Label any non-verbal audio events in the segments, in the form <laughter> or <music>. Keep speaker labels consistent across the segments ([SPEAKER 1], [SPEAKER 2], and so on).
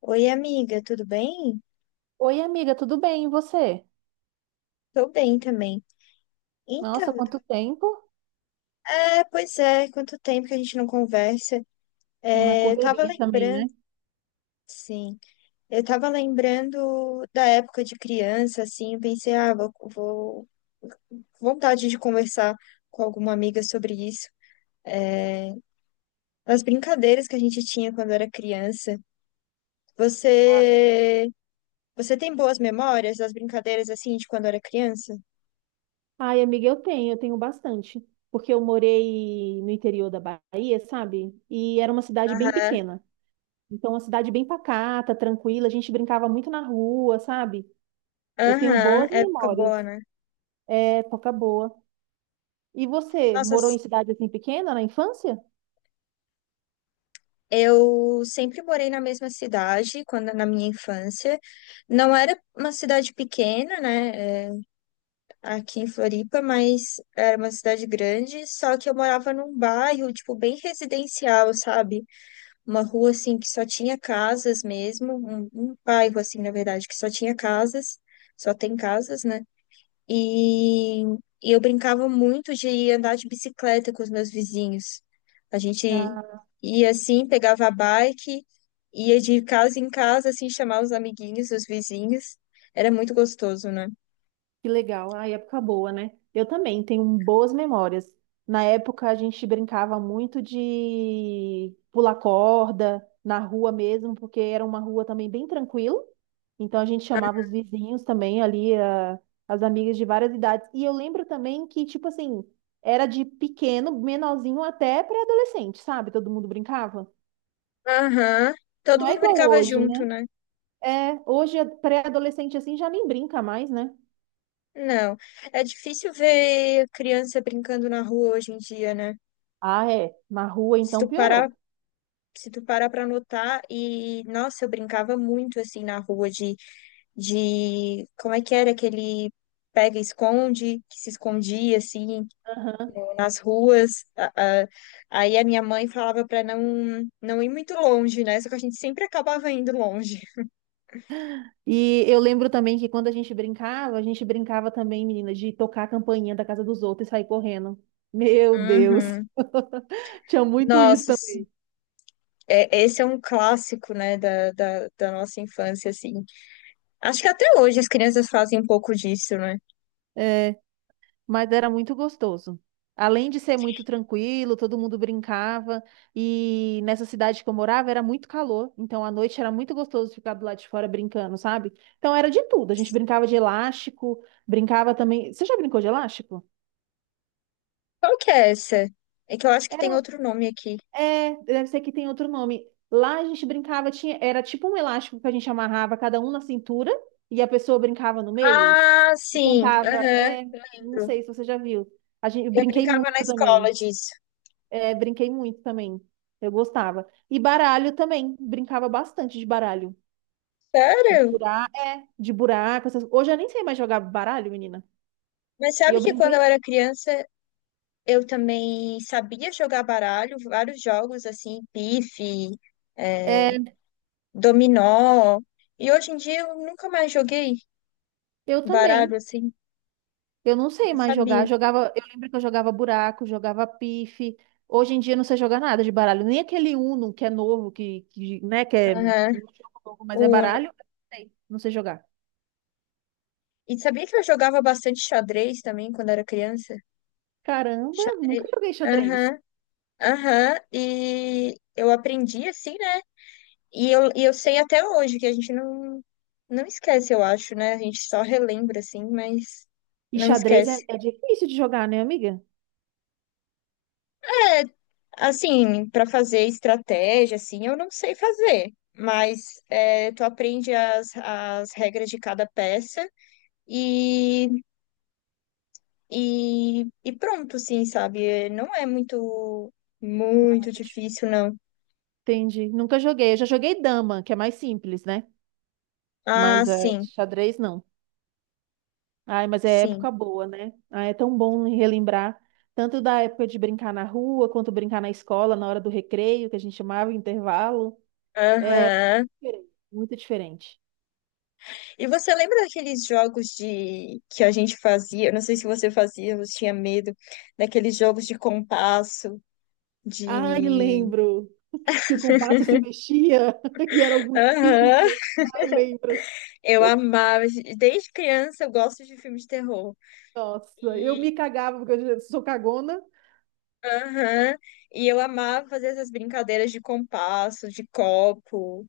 [SPEAKER 1] Oi, amiga, tudo bem?
[SPEAKER 2] Oi, amiga, tudo bem? E você?
[SPEAKER 1] Tô bem também.
[SPEAKER 2] Nossa,
[SPEAKER 1] Então,
[SPEAKER 2] quanto tempo?
[SPEAKER 1] pois é, quanto tempo que a gente não conversa.
[SPEAKER 2] Uma
[SPEAKER 1] É, eu tava
[SPEAKER 2] correria também, né?
[SPEAKER 1] lembrando, sim, eu tava lembrando da época de criança, assim, eu pensei, ah, vontade de conversar com alguma amiga sobre isso. É, as brincadeiras que a gente tinha quando era criança.
[SPEAKER 2] Ah,
[SPEAKER 1] Você, você tem boas memórias das brincadeiras, assim, de quando era criança?
[SPEAKER 2] ai, amiga, eu tenho bastante, porque eu morei no interior da Bahia, sabe? E era uma cidade bem
[SPEAKER 1] Aham,
[SPEAKER 2] pequena. Então, uma cidade bem pacata, tranquila, a gente brincava muito na rua, sabe? Eu tenho
[SPEAKER 1] aham,
[SPEAKER 2] boas
[SPEAKER 1] época
[SPEAKER 2] memórias,
[SPEAKER 1] boa, né?
[SPEAKER 2] é, época boa. E você,
[SPEAKER 1] Nossa,
[SPEAKER 2] morou em cidade assim pequena na infância?
[SPEAKER 1] eu sempre morei na mesma cidade quando na minha infância. Não era uma cidade pequena, né? É, aqui em Floripa, mas era uma cidade grande. Só que eu morava num bairro, tipo, bem residencial, sabe? Uma rua assim que só tinha casas mesmo, um bairro assim, na verdade, que só tinha casas, só tem casas, né? E, e eu brincava muito de andar de bicicleta com os meus vizinhos. A gente ia assim, pegava a bike, ia de casa em casa, assim, chamar os amiguinhos, os vizinhos. Era muito gostoso, né?
[SPEAKER 2] Que legal, a época boa, né? Eu também tenho boas memórias. Na época a gente brincava muito de pular corda na rua mesmo, porque era uma rua também bem tranquila. Então a gente chamava os vizinhos também ali, as amigas de várias idades. E eu lembro também que, tipo assim, era de pequeno, menorzinho até pré-adolescente, sabe? Todo mundo brincava.
[SPEAKER 1] Aham.
[SPEAKER 2] Não
[SPEAKER 1] Todo
[SPEAKER 2] é
[SPEAKER 1] mundo
[SPEAKER 2] igual
[SPEAKER 1] brincava
[SPEAKER 2] hoje, né?
[SPEAKER 1] junto, né?
[SPEAKER 2] É, hoje é pré-adolescente assim já nem brinca mais, né?
[SPEAKER 1] Não. É difícil ver criança brincando na rua hoje em dia, né?
[SPEAKER 2] Ah, é. Na rua
[SPEAKER 1] Se
[SPEAKER 2] então
[SPEAKER 1] tu parar,
[SPEAKER 2] piorou.
[SPEAKER 1] se tu parar pra notar, e nossa, eu brincava muito assim na rua de como é que era aquele pega e esconde, que se escondia assim
[SPEAKER 2] Aham.
[SPEAKER 1] nas ruas. A- Aí a minha mãe falava para não ir muito longe, né? Só que a gente sempre acabava indo longe.
[SPEAKER 2] E eu lembro também que quando a gente brincava também, menina, de tocar a campainha da casa dos outros e sair correndo. Meu Deus,
[SPEAKER 1] Uhum.
[SPEAKER 2] <laughs> tinha muito isso
[SPEAKER 1] Nossa, sim.
[SPEAKER 2] também.
[SPEAKER 1] É, esse é um clássico, né, da nossa infância, assim. Acho que até hoje as crianças fazem um pouco disso, né?
[SPEAKER 2] É, mas era muito gostoso. Além de ser muito tranquilo, todo mundo brincava. E nessa cidade que eu morava era muito calor, então à noite era muito gostoso ficar do lado de fora brincando, sabe? Então era de tudo. A gente brincava de elástico, brincava também. Você já brincou de elástico?
[SPEAKER 1] Qual que é essa? É que eu acho que tem
[SPEAKER 2] Era.
[SPEAKER 1] outro nome aqui.
[SPEAKER 2] É, deve ser que tem outro nome. Lá a gente brincava, tinha, era tipo um elástico que a gente amarrava cada um na cintura e a pessoa brincava no meio
[SPEAKER 1] Ah,
[SPEAKER 2] e
[SPEAKER 1] sim.
[SPEAKER 2] cantava.
[SPEAKER 1] Aham.
[SPEAKER 2] É, não sei se você já viu. A gente, eu
[SPEAKER 1] Eu
[SPEAKER 2] brinquei
[SPEAKER 1] brincava na
[SPEAKER 2] muito
[SPEAKER 1] escola
[SPEAKER 2] também.
[SPEAKER 1] disso.
[SPEAKER 2] É, brinquei muito também. Eu gostava. E baralho também. Brincava bastante de baralho. De
[SPEAKER 1] Sério?
[SPEAKER 2] furar, é, de buraco. Essas... Hoje eu nem sei mais jogar baralho, menina.
[SPEAKER 1] Mas
[SPEAKER 2] E
[SPEAKER 1] sabe
[SPEAKER 2] eu
[SPEAKER 1] que quando
[SPEAKER 2] brinquei.
[SPEAKER 1] eu era criança, eu também sabia jogar baralho, vários jogos assim, pife, é,
[SPEAKER 2] É,
[SPEAKER 1] dominó. E hoje em dia eu nunca mais joguei
[SPEAKER 2] eu
[SPEAKER 1] baralho
[SPEAKER 2] também.
[SPEAKER 1] assim.
[SPEAKER 2] Eu não
[SPEAKER 1] E
[SPEAKER 2] sei
[SPEAKER 1] eu
[SPEAKER 2] mais
[SPEAKER 1] sabia.
[SPEAKER 2] jogar. Jogava, eu lembro que eu jogava buraco, jogava pife. Hoje em dia eu não sei jogar nada de baralho. Nem aquele Uno que é novo, que, né, que é um
[SPEAKER 1] Aham.
[SPEAKER 2] jogo novo, mas é
[SPEAKER 1] Uno.
[SPEAKER 2] baralho. Eu não sei, não sei jogar.
[SPEAKER 1] E sabia que eu jogava bastante xadrez também quando era criança?
[SPEAKER 2] Caramba,
[SPEAKER 1] Xadrez.
[SPEAKER 2] nunca joguei xadrez.
[SPEAKER 1] Aham, aham. E eu aprendi assim, né? E eu sei até hoje que a gente não, não esquece, eu acho, né? A gente só relembra assim, mas
[SPEAKER 2] E
[SPEAKER 1] não
[SPEAKER 2] xadrez é,
[SPEAKER 1] esquece.
[SPEAKER 2] é difícil de jogar, né, amiga?
[SPEAKER 1] É, assim, para fazer estratégia, assim, eu não sei fazer, mas é, tu aprende as regras de cada peça e, e pronto, assim, sabe? Não é
[SPEAKER 2] Não, mas é
[SPEAKER 1] muito
[SPEAKER 2] muito difícil.
[SPEAKER 1] difícil, não.
[SPEAKER 2] Entendi. Nunca joguei. Eu já joguei dama, que é mais simples, né?
[SPEAKER 1] Ah,
[SPEAKER 2] Mas é, xadrez não. Ai, mas é
[SPEAKER 1] sim.
[SPEAKER 2] época boa, né? Ah, é tão bom relembrar tanto da época de brincar na rua, quanto brincar na escola, na hora do recreio, que a gente chamava intervalo.
[SPEAKER 1] Aham.
[SPEAKER 2] Diferente, muito diferente.
[SPEAKER 1] E você lembra daqueles jogos de que a gente fazia? Eu não sei se você fazia, você tinha medo daqueles jogos de compasso,
[SPEAKER 2] Ai,
[SPEAKER 1] de
[SPEAKER 2] lembro que o compasso se mexia <laughs> e era algum
[SPEAKER 1] Aham.
[SPEAKER 2] espírito. Ai, lembro.
[SPEAKER 1] Eu amava, desde criança eu gosto de filmes de terror.
[SPEAKER 2] Nossa, eu
[SPEAKER 1] E,
[SPEAKER 2] me cagava porque eu já sou cagona.
[SPEAKER 1] aham, e eu amava fazer essas brincadeiras de compasso, de copo.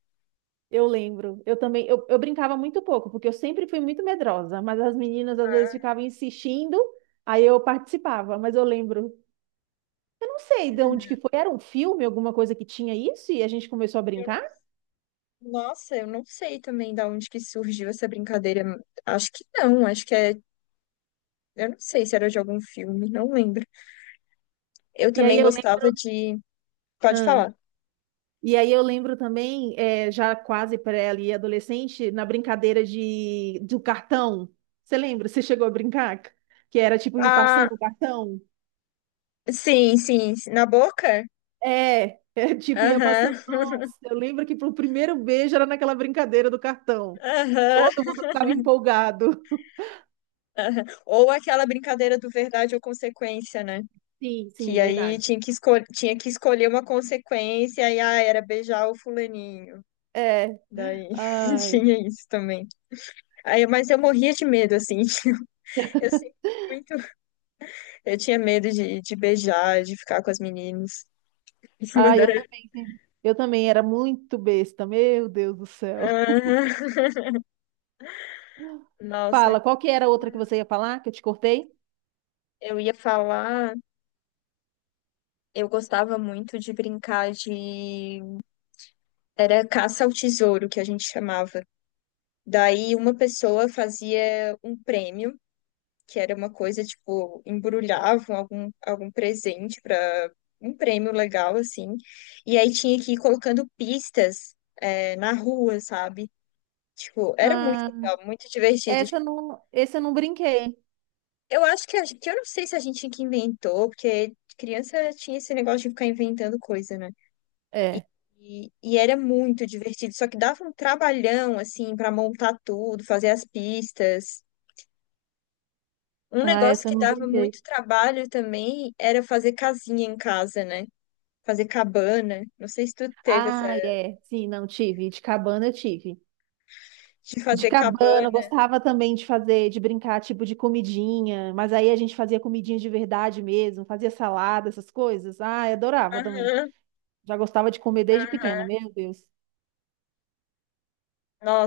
[SPEAKER 2] Eu lembro. Eu também, eu brincava muito pouco, porque eu sempre fui muito medrosa, mas as meninas às vezes
[SPEAKER 1] Ah,
[SPEAKER 2] ficavam insistindo, aí eu participava, mas eu lembro. Eu não sei de onde que foi. Era um filme, alguma coisa que tinha isso, e a gente começou a
[SPEAKER 1] Eu não-
[SPEAKER 2] brincar.
[SPEAKER 1] nossa, eu não sei também da onde que surgiu essa brincadeira. Acho que é. Eu não sei se era de algum filme, não lembro. Eu
[SPEAKER 2] E aí
[SPEAKER 1] também
[SPEAKER 2] eu
[SPEAKER 1] gostava
[SPEAKER 2] lembro.
[SPEAKER 1] de. Pode
[SPEAKER 2] Ah.
[SPEAKER 1] falar.
[SPEAKER 2] E aí eu lembro também, já quase pré ali, adolescente, na brincadeira de do cartão. Você lembra? Você chegou a brincar? Que era tipo ir
[SPEAKER 1] Ah,
[SPEAKER 2] passando o cartão?
[SPEAKER 1] sim. Na boca?
[SPEAKER 2] É, é <laughs> tipo ia
[SPEAKER 1] Aham,
[SPEAKER 2] passando. Nossa, eu lembro que pro primeiro beijo era naquela brincadeira do
[SPEAKER 1] <laughs>
[SPEAKER 2] cartão.
[SPEAKER 1] aham,
[SPEAKER 2] Todo mundo ficava empolgado.
[SPEAKER 1] aham. Ou aquela brincadeira do verdade ou consequência, né?
[SPEAKER 2] Sim, sim,
[SPEAKER 1] Que aí
[SPEAKER 2] verdade.
[SPEAKER 1] tinha que, escol tinha que escolher uma consequência, e ah, era beijar o fulaninho.
[SPEAKER 2] É.
[SPEAKER 1] Daí <laughs>
[SPEAKER 2] Ai.
[SPEAKER 1] tinha isso também. Aí, mas eu morria de medo, assim. <laughs> Eu sempre fui muito. Eu tinha medo de beijar, de ficar com as meninas. <laughs>
[SPEAKER 2] Ah,
[SPEAKER 1] Mas
[SPEAKER 2] eu
[SPEAKER 1] era-
[SPEAKER 2] também. Sim. Eu também era muito besta, meu Deus do céu.
[SPEAKER 1] Ah, nossa,
[SPEAKER 2] Fala, qual que era a outra que você ia falar, que eu te cortei?
[SPEAKER 1] eu ia falar. Eu gostava muito de brincar de. Era caça ao tesouro, que a gente chamava. Daí uma pessoa fazia um prêmio, que era uma coisa, tipo, embrulhavam algum presente para um prêmio legal, assim. E aí tinha que ir colocando pistas, é, na rua, sabe? Tipo, era muito
[SPEAKER 2] Ah,
[SPEAKER 1] legal, muito divertido. Tipo,
[SPEAKER 2] essa eu não brinquei.
[SPEAKER 1] eu acho que eu não sei se a gente que inventou, porque criança tinha esse negócio de ficar inventando coisa, né?
[SPEAKER 2] É.
[SPEAKER 1] E era muito divertido, só que dava um trabalhão, assim, para montar tudo, fazer as pistas. Um
[SPEAKER 2] Ah,
[SPEAKER 1] negócio
[SPEAKER 2] essa eu
[SPEAKER 1] que
[SPEAKER 2] não
[SPEAKER 1] dava
[SPEAKER 2] brinquei.
[SPEAKER 1] muito trabalho também era fazer casinha em casa, né? Fazer cabana. Não sei se tu teve essa
[SPEAKER 2] Ah, é. Sim, não tive. De cabana eu tive.
[SPEAKER 1] de
[SPEAKER 2] De
[SPEAKER 1] fazer
[SPEAKER 2] cabana, eu
[SPEAKER 1] cabana.
[SPEAKER 2] gostava também de fazer, de brincar, tipo, de comidinha. Mas aí a gente fazia comidinha de verdade mesmo, fazia salada, essas coisas. Ah, eu adorava também.
[SPEAKER 1] Aham.
[SPEAKER 2] Já gostava de comer desde
[SPEAKER 1] Aham.
[SPEAKER 2] pequena, meu Deus.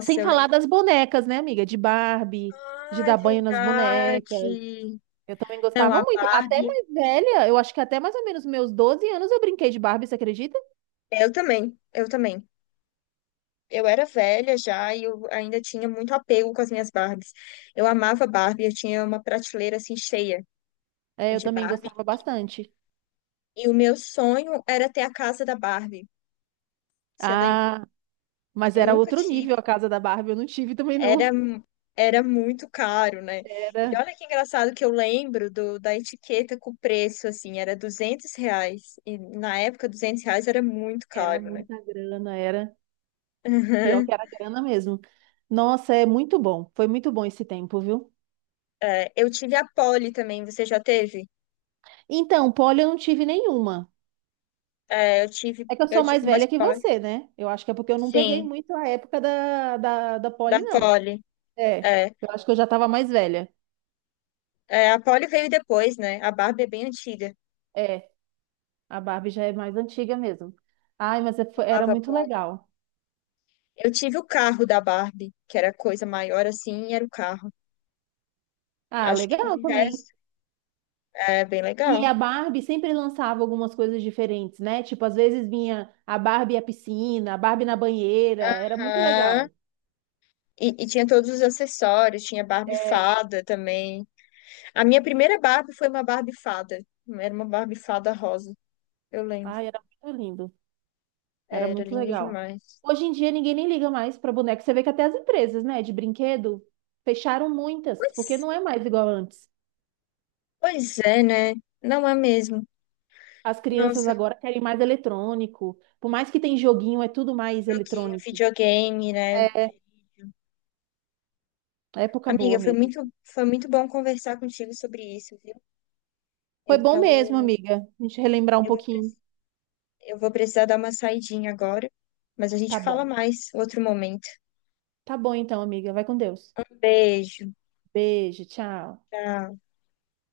[SPEAKER 2] Sem
[SPEAKER 1] eu
[SPEAKER 2] falar
[SPEAKER 1] lembro.
[SPEAKER 2] das bonecas, né, amiga? De Barbie, de
[SPEAKER 1] Ah, é
[SPEAKER 2] dar banho nas bonecas.
[SPEAKER 1] verdade.
[SPEAKER 2] Eu também
[SPEAKER 1] Não,
[SPEAKER 2] gostava
[SPEAKER 1] a
[SPEAKER 2] muito. Até
[SPEAKER 1] Barbie.
[SPEAKER 2] mais velha, eu acho que até mais ou menos meus 12 anos eu brinquei de Barbie, você acredita?
[SPEAKER 1] Eu também. Eu era velha já e eu ainda tinha muito apego com as minhas Barbies. Eu amava Barbie, eu tinha uma prateleira assim cheia
[SPEAKER 2] É, eu
[SPEAKER 1] de
[SPEAKER 2] também
[SPEAKER 1] Barbie.
[SPEAKER 2] gostava bastante.
[SPEAKER 1] E o meu sonho era ter a casa da Barbie. Você lembra?
[SPEAKER 2] Ah, mas
[SPEAKER 1] Eu
[SPEAKER 2] era
[SPEAKER 1] nunca
[SPEAKER 2] outro nível
[SPEAKER 1] tive.
[SPEAKER 2] a casa da Barbie, eu não tive também
[SPEAKER 1] Era,
[SPEAKER 2] não.
[SPEAKER 1] era muito caro, né? E
[SPEAKER 2] Era,
[SPEAKER 1] olha que engraçado que eu lembro da etiqueta com o preço, assim, era 200 reais. E na época, 200 reais era muito
[SPEAKER 2] era
[SPEAKER 1] caro, né?
[SPEAKER 2] muita
[SPEAKER 1] <laughs>
[SPEAKER 2] grana, era pior que
[SPEAKER 1] Uhum.
[SPEAKER 2] era grana mesmo. Nossa, é muito bom. Foi muito bom esse tempo, viu?
[SPEAKER 1] É, eu tive a Poli também, você já teve?
[SPEAKER 2] Então, poli eu não tive nenhuma.
[SPEAKER 1] É,
[SPEAKER 2] É que eu sou
[SPEAKER 1] eu
[SPEAKER 2] mais
[SPEAKER 1] tive umas
[SPEAKER 2] velha que
[SPEAKER 1] Poli.
[SPEAKER 2] você, né? Eu acho que é porque eu não peguei
[SPEAKER 1] Sim,
[SPEAKER 2] muito a época da
[SPEAKER 1] da
[SPEAKER 2] Polly, não.
[SPEAKER 1] Poli.
[SPEAKER 2] É,
[SPEAKER 1] É,
[SPEAKER 2] eu acho que eu já tava mais velha.
[SPEAKER 1] é, a Poli veio depois, né? A Barbie é bem antiga.
[SPEAKER 2] É, a Barbie já é mais antiga mesmo. Ai, mas é-
[SPEAKER 1] Eu
[SPEAKER 2] foi- Era
[SPEAKER 1] amava a
[SPEAKER 2] muito
[SPEAKER 1] Polly.
[SPEAKER 2] legal.
[SPEAKER 1] Eu tive o carro da Barbie, que era coisa maior assim, e era o carro.
[SPEAKER 2] Ah,
[SPEAKER 1] Acho que o
[SPEAKER 2] legal
[SPEAKER 1] de
[SPEAKER 2] também.
[SPEAKER 1] resto é bem
[SPEAKER 2] E
[SPEAKER 1] legal.
[SPEAKER 2] a Barbie sempre lançava algumas coisas diferentes, né? Tipo, às vezes vinha a Barbie à piscina, a Barbie na banheira. Era muito
[SPEAKER 1] Aham.
[SPEAKER 2] legal.
[SPEAKER 1] E tinha todos os acessórios, tinha Barbie
[SPEAKER 2] É.
[SPEAKER 1] fada também. A minha primeira Barbie foi uma Barbie fada. Era uma Barbie fada rosa, eu lembro.
[SPEAKER 2] Ai, era muito lindo. Era
[SPEAKER 1] Era
[SPEAKER 2] muito
[SPEAKER 1] linda
[SPEAKER 2] legal.
[SPEAKER 1] demais.
[SPEAKER 2] Hoje em dia ninguém nem liga mais para boneco. Você vê que até as empresas, né, de brinquedo fecharam muitas, porque
[SPEAKER 1] Pois,
[SPEAKER 2] não é mais igual antes.
[SPEAKER 1] pois é, né? Não é mesmo.
[SPEAKER 2] As crianças
[SPEAKER 1] Nossa,
[SPEAKER 2] agora querem mais eletrônico. Por mais que tem joguinho, é tudo mais
[SPEAKER 1] joguinho,
[SPEAKER 2] eletrônico.
[SPEAKER 1] videogame, né?
[SPEAKER 2] É, é época boa
[SPEAKER 1] Amiga,
[SPEAKER 2] mesmo.
[SPEAKER 1] foi muito bom conversar contigo sobre isso, viu?
[SPEAKER 2] Foi
[SPEAKER 1] Eu
[SPEAKER 2] bom mesmo,
[SPEAKER 1] tô,
[SPEAKER 2] amiga. A gente relembrar um
[SPEAKER 1] eu vou,
[SPEAKER 2] pouquinho.
[SPEAKER 1] preci- eu vou precisar dar uma saidinha agora, mas a gente
[SPEAKER 2] Tá
[SPEAKER 1] fala
[SPEAKER 2] bom.
[SPEAKER 1] mais outro momento.
[SPEAKER 2] Tá bom então, amiga. Vai com Deus.
[SPEAKER 1] Um beijo,
[SPEAKER 2] Beijo, tchau.
[SPEAKER 1] tchau.